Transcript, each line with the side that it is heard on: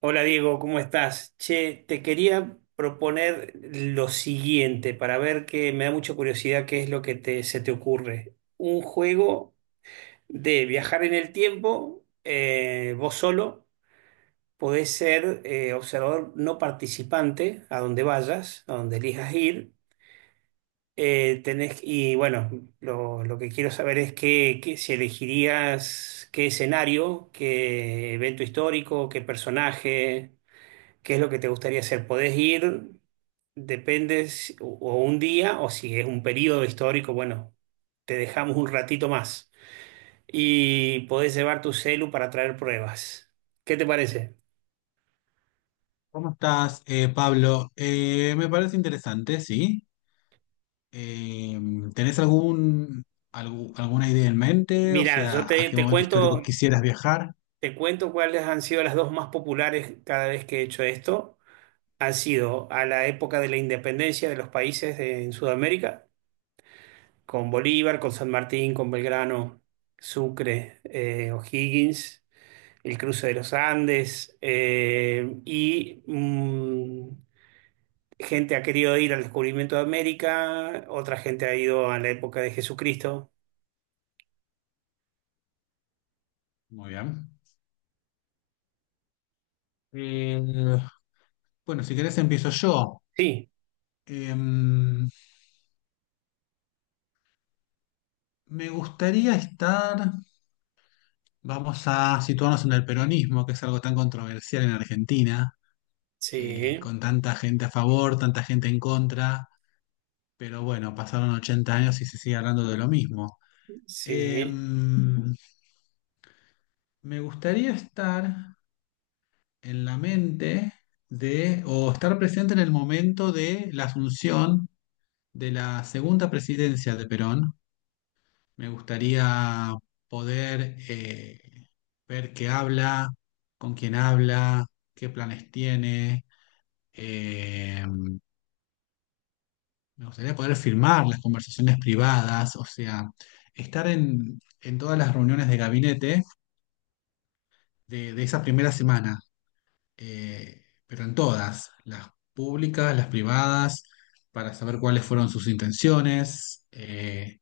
right: Hola Diego, ¿cómo estás? Che, te quería proponer lo siguiente para ver que me da mucha curiosidad qué es lo que se te ocurre. Un juego de viajar en el tiempo, vos solo, podés ser observador no participante a donde vayas, a donde elijas ir. Tenés, y bueno, lo que quiero saber es si elegirías qué escenario, qué evento histórico, qué personaje. ¿Qué es lo que te gustaría hacer? Podés ir, depende o un día o si es un periodo histórico, bueno, te dejamos un ratito más y podés llevar tu celu para traer pruebas. ¿Qué te parece?
left: ¿Cómo estás, Pablo? Me parece interesante, sí. Eh, ¿Tenés algún, alguna idea en mente? O
right: Mira,
left: sea, ¿a qué momento histórico quisieras viajar?
right: te cuento cuáles han sido las dos más populares cada vez que he hecho esto. Han sido a la época de la independencia de los países en Sudamérica, con Bolívar, con San Martín, con Belgrano, Sucre, O'Higgins. El cruce de los Andes, y gente ha querido ir al descubrimiento de América, otra gente ha ido a la época de Jesucristo.
left: Muy bien. Eh, bueno, si querés empiezo yo.
right: Sí,
left: Me gustaría estar, vamos a situarnos en el peronismo, que es algo tan controversial en Argentina,
right: sí,
left: con tanta gente a favor, tanta gente en contra, pero bueno, pasaron 80 años y se sigue hablando de lo mismo.
right: sí.
left: Em, Me gustaría estar en la mente de, o estar presente en el momento de la asunción de la segunda presidencia de Perón. Me gustaría poder ver qué habla, con quién habla, qué planes tiene. Em, Me gustaría poder firmar las conversaciones privadas, o sea, estar en todas las reuniones de gabinete de esa primera semana, eh, pero en todas, las públicas, las privadas, para saber cuáles fueron sus intenciones,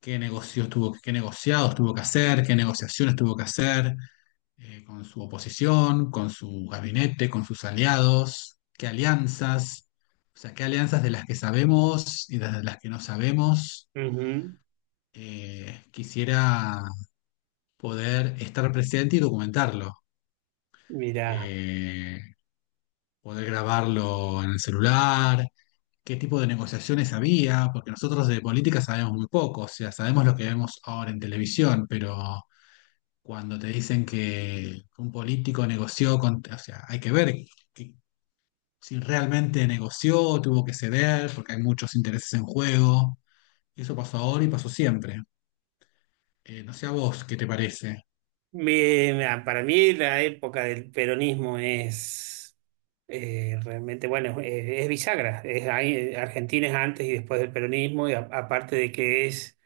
left: qué negocios tuvo, qué negociados tuvo que hacer, qué negociaciones tuvo que hacer, con su oposición, con su gabinete, con sus aliados, qué alianzas, o sea, qué alianzas de las que sabemos y de las que no sabemos.
right: Ujú.
left: Quisiera poder estar presente y documentarlo.
right: Mirá.
left: eh, Poder grabarlo en el celular, qué tipo de negociaciones había, porque nosotros de política sabemos muy poco, o sea, sabemos lo que vemos ahora en televisión, pero cuando te dicen que un político negoció con, o sea, hay que ver que- si realmente negoció, tuvo que ceder, porque hay muchos intereses en juego. Eso pasó ahora y pasó siempre. No sé a vos qué te parece.
right: Mirá, para mí la época del peronismo es realmente, bueno, es bisagra. Es, ahí, Argentina es antes y después del peronismo, y aparte de que es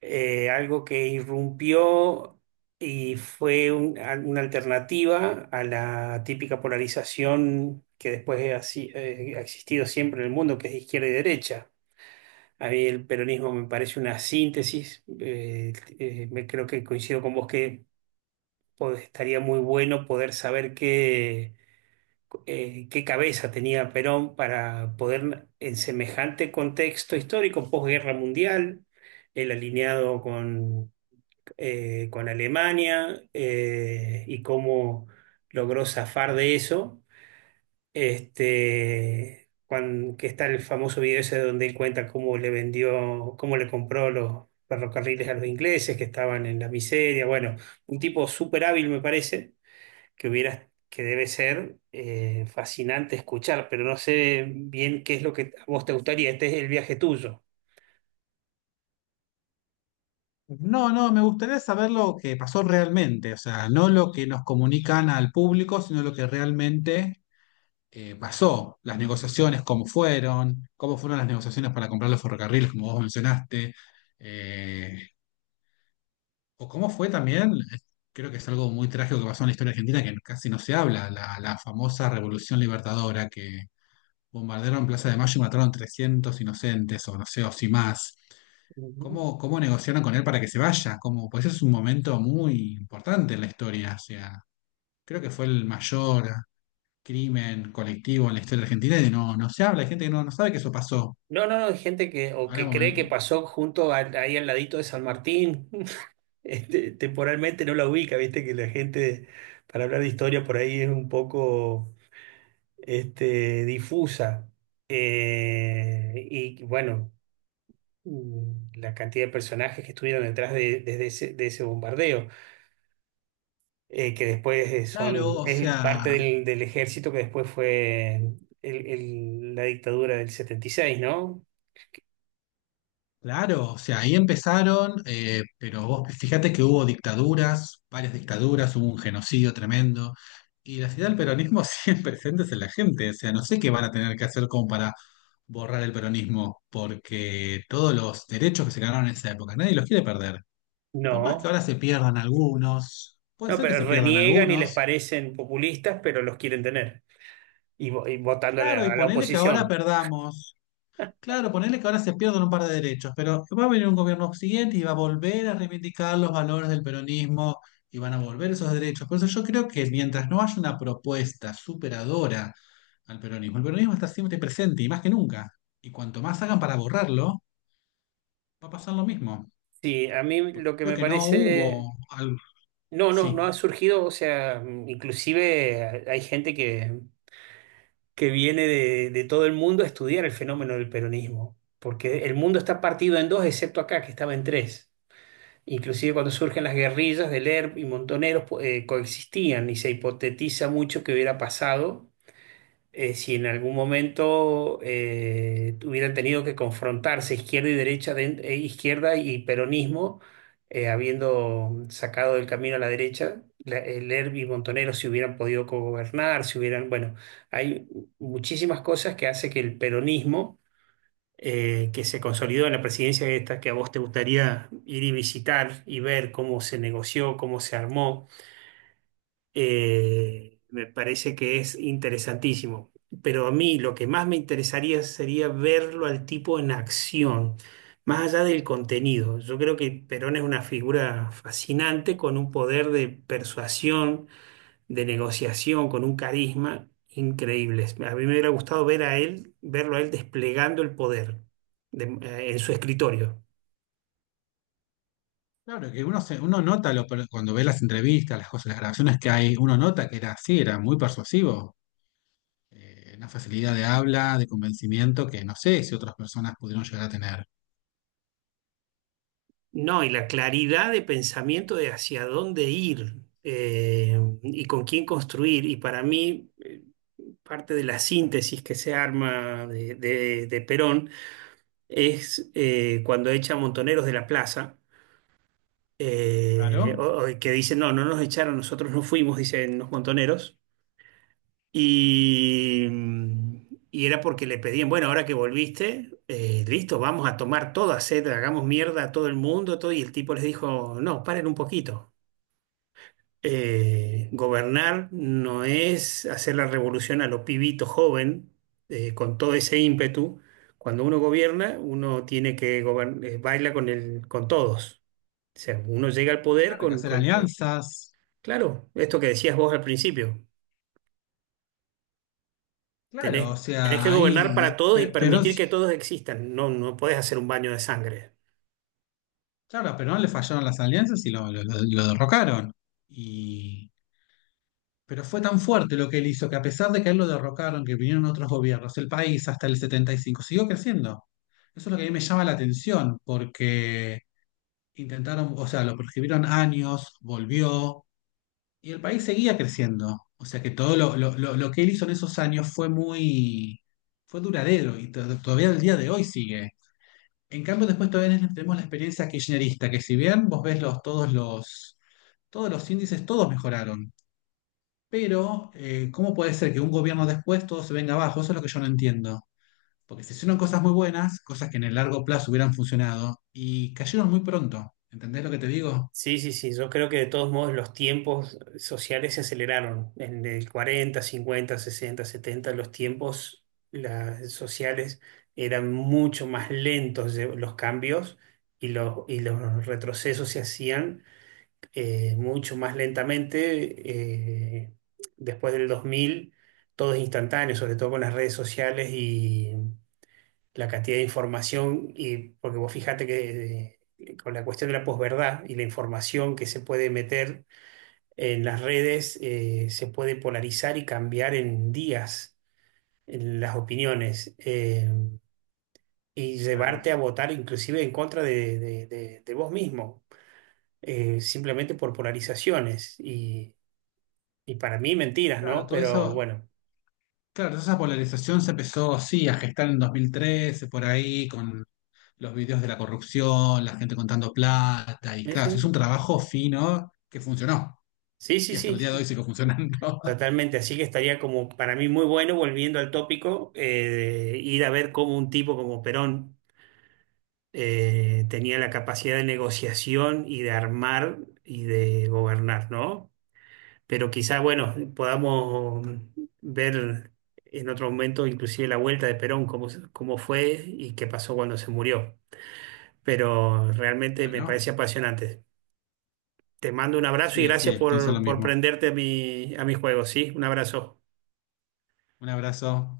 right: algo que irrumpió y fue una alternativa a la típica polarización que después ha, ha existido siempre en el mundo, que es izquierda y derecha. A mí el peronismo me parece una síntesis. Me creo que coincido con vos que estaría muy bueno poder saber qué cabeza tenía Perón para poder, en semejante contexto histórico, posguerra mundial, el alineado con Alemania, y cómo logró zafar de eso. Este, que está el famoso video ese donde él cuenta cómo le vendió, cómo le compró los ferrocarriles a los ingleses que estaban en la miseria. Bueno, un tipo súper hábil me parece, que hubiera, que debe ser fascinante escuchar, pero no sé bien qué es lo que a vos te gustaría. Este es el viaje tuyo.
left: No, no, me gustaría saber lo que pasó realmente, o sea, no lo que nos comunican al público, sino lo que realmente pasó, las negociaciones, cómo fueron las negociaciones para comprar los ferrocarriles, como vos mencionaste, eh, o cómo fue también, creo que es algo muy trágico que pasó en la historia argentina, que casi no se habla, la famosa Revolución Libertadora, que bombardearon Plaza de Mayo y mataron 300 inocentes, o no sé, o si más.
right: Ujú.
left: ¿Cómo, cómo negociaron con él para que se vaya? ¿Cómo? Pues es un momento muy importante en la historia, o sea, creo que fue el mayor crimen colectivo en la historia argentina y no, no se habla, hay gente que no, no sabe que eso pasó.
right: No, no, no, hay gente que, o
left: Ahora
right: que
left: vos
right: cree que
left: me-
right: pasó junto ahí al ladito de San Martín. Este, temporalmente no la ubica, viste que la gente, para hablar de historia por ahí es un poco este, difusa. Y bueno, la cantidad de personajes que estuvieron detrás de, desde ese, de ese bombardeo, que después
left: Claro,
right: son,
left: o
right: es
left: sea,
right: parte del, del ejército que después fue la dictadura del setenta y seis.
left: claro, o sea, ahí empezaron, pero vos fíjate que hubo dictaduras, varias dictaduras, hubo un genocidio tremendo, y la ciudad del peronismo siempre presentes en la gente, o sea, no sé qué van a tener que hacer como para borrar el peronismo, porque todos los derechos que se ganaron en esa época, nadie los quiere perder.
right: No.
left: Por más que
right: No.
left: ahora se pierdan algunos, puede
right: No,
left: ser que
right: pero
left: se pierdan
right: reniegan y les
left: algunos,
right: parecen populistas, pero los quieren tener. Y, y votando
left: claro, y
right: a la
left: ponele que ahora
right: oposición.
left: perdamos. Claro, ponele que ahora se pierdan un par de derechos, pero va a venir un gobierno siguiente y va a volver a reivindicar los valores del peronismo y van a volver esos derechos. Por eso yo creo que mientras no haya una propuesta superadora al peronismo, el peronismo está siempre presente y más que nunca. Y cuanto más hagan para borrarlo, va a pasar lo mismo.
right: Sí, a mí
left: Porque
right: lo que
left: creo
right: me
left: que no
right: parece...
left: hubo algo.
right: No, no, no
left: Sí,
right: ha surgido, o sea, inclusive hay gente que viene de todo el mundo a estudiar el fenómeno del peronismo, porque el mundo está partido en dos, excepto acá, que estaba en tres. Inclusive cuando surgen las guerrillas del ERP y Montoneros, coexistían y se hipotetiza mucho que hubiera pasado, si en algún momento hubieran tenido que confrontarse izquierda y derecha, izquierda y peronismo, habiendo sacado del camino a la derecha, Lerby y Montonero, si hubieran podido gobernar, si hubieran, bueno, hay muchísimas cosas que hace que el peronismo, que se consolidó en la presidencia esta, que a vos te gustaría ir y visitar y ver cómo se negoció, cómo se armó, me parece que es interesantísimo. Pero a mí lo que más me interesaría sería verlo al tipo en acción, más allá del contenido. Yo creo que Perón es una figura fascinante con un poder de persuasión, de negociación, con un carisma increíble. A mí me hubiera gustado ver a él, verlo a él desplegando el poder en su escritorio.
left: claro que uno, se, uno nota lo, cuando ve las entrevistas, las cosas, las grabaciones que hay, uno nota que era así, era muy persuasivo, una facilidad de habla, de convencimiento que no sé si otras personas pudieron llegar a tener.
right: No, y la claridad de pensamiento de hacia dónde ir, y con quién construir. Y para mí, parte de la síntesis que se arma de, de Perón es, cuando echa a Montoneros de la plaza,
left: Claro,
right: o que dicen, no, no nos echaron, nosotros no fuimos, dicen los Montoneros. Y, y era porque le pedían, bueno, ahora que volviste, listo, vamos a tomar todo, hacer, hagamos mierda a todo el mundo, todo. Y el tipo les dijo, no, paren un poquito. Gobernar no es hacer la revolución a lo pibito joven, con todo ese ímpetu. Cuando uno gobierna, uno tiene que baila con el, con todos. O sea, uno llega al poder
left: claro, hay que hacer alianzas.
right: claro, esto que decías vos al principio,
left: Claro, o
right: tenés que
left: sea,
right: gobernar
left: ahí
right: para todos y
left: Perón,
right: permitir que todos existan. No, no podés hacer un baño de sangre.
left: claro, a Perón le fallaron las alianzas y lo, lo derrocaron. Y, pero fue tan fuerte lo que él hizo que a pesar de que a él lo derrocaron, que vinieron otros gobiernos, el país hasta el 75 siguió creciendo. Eso es lo que a mí me llama la atención, porque intentaron, o sea, lo prohibieron años, volvió, y el país seguía creciendo. O sea que todo lo, lo que él hizo en esos años fue muy, fue duradero y todavía el día de hoy sigue. En cambio, después todavía tenemos la experiencia kirchnerista, que si bien vos ves los, todos los, todos los índices, todos mejoraron. Pero, ¿cómo puede ser que un gobierno después todo se venga abajo? Eso es lo que yo no entiendo. Porque se hicieron cosas muy buenas, cosas que en el largo plazo hubieran funcionado, y cayeron muy pronto. ¿Entendés lo que te digo?
right: Sí, sí, sí, yo creo que de todos modos los tiempos sociales se aceleraron. En el 40 50 60 70 los tiempos las, sociales eran mucho más lentos los cambios y los retrocesos se hacían mucho más lentamente. Después del 2000 todo es instantáneo, sobre todo con las redes sociales, la cantidad de información, y porque vos fíjate que con la cuestión de la posverdad y la información que se puede meter en las redes, se puede polarizar y cambiar en días en las opiniones, y
left: Claro.
right: llevarte a votar inclusive en contra de, de vos mismo, simplemente por polarizaciones. Y para mí mentiras,
left: Claro,
right: ¿no?
left: todo
right: Pero
left: eso,
right: bueno,
left: claro, esa polarización se empezó, sí, a gestar en 2013, por ahí, con los videos de la corrupción, la gente contando plata, y
right: sí,
left: claro, es
right: sí,
left: un trabajo fino que funcionó,
right: sí, sí,
left: y hasta
right: sí.
left: el día de hoy sigue funcionando.
right: Totalmente, así que estaría como para mí muy bueno, volviendo al tópico, ir a ver cómo un tipo como Perón tenía la capacidad de negociación y de armar y de gobernar, ¿no? Pero quizá, bueno, podamos ver en otro momento inclusive la vuelta de Perón, cómo, cómo fue y qué pasó cuando se murió. Pero realmente me
left: Bueno,
right: parece apasionante. Te mando un abrazo y
left: así es,
right: gracias
left: sí, pienso lo
right: por
left: mismo.
right: prenderte a mi juego, ¿sí? Un abrazo.
left: Un abrazo.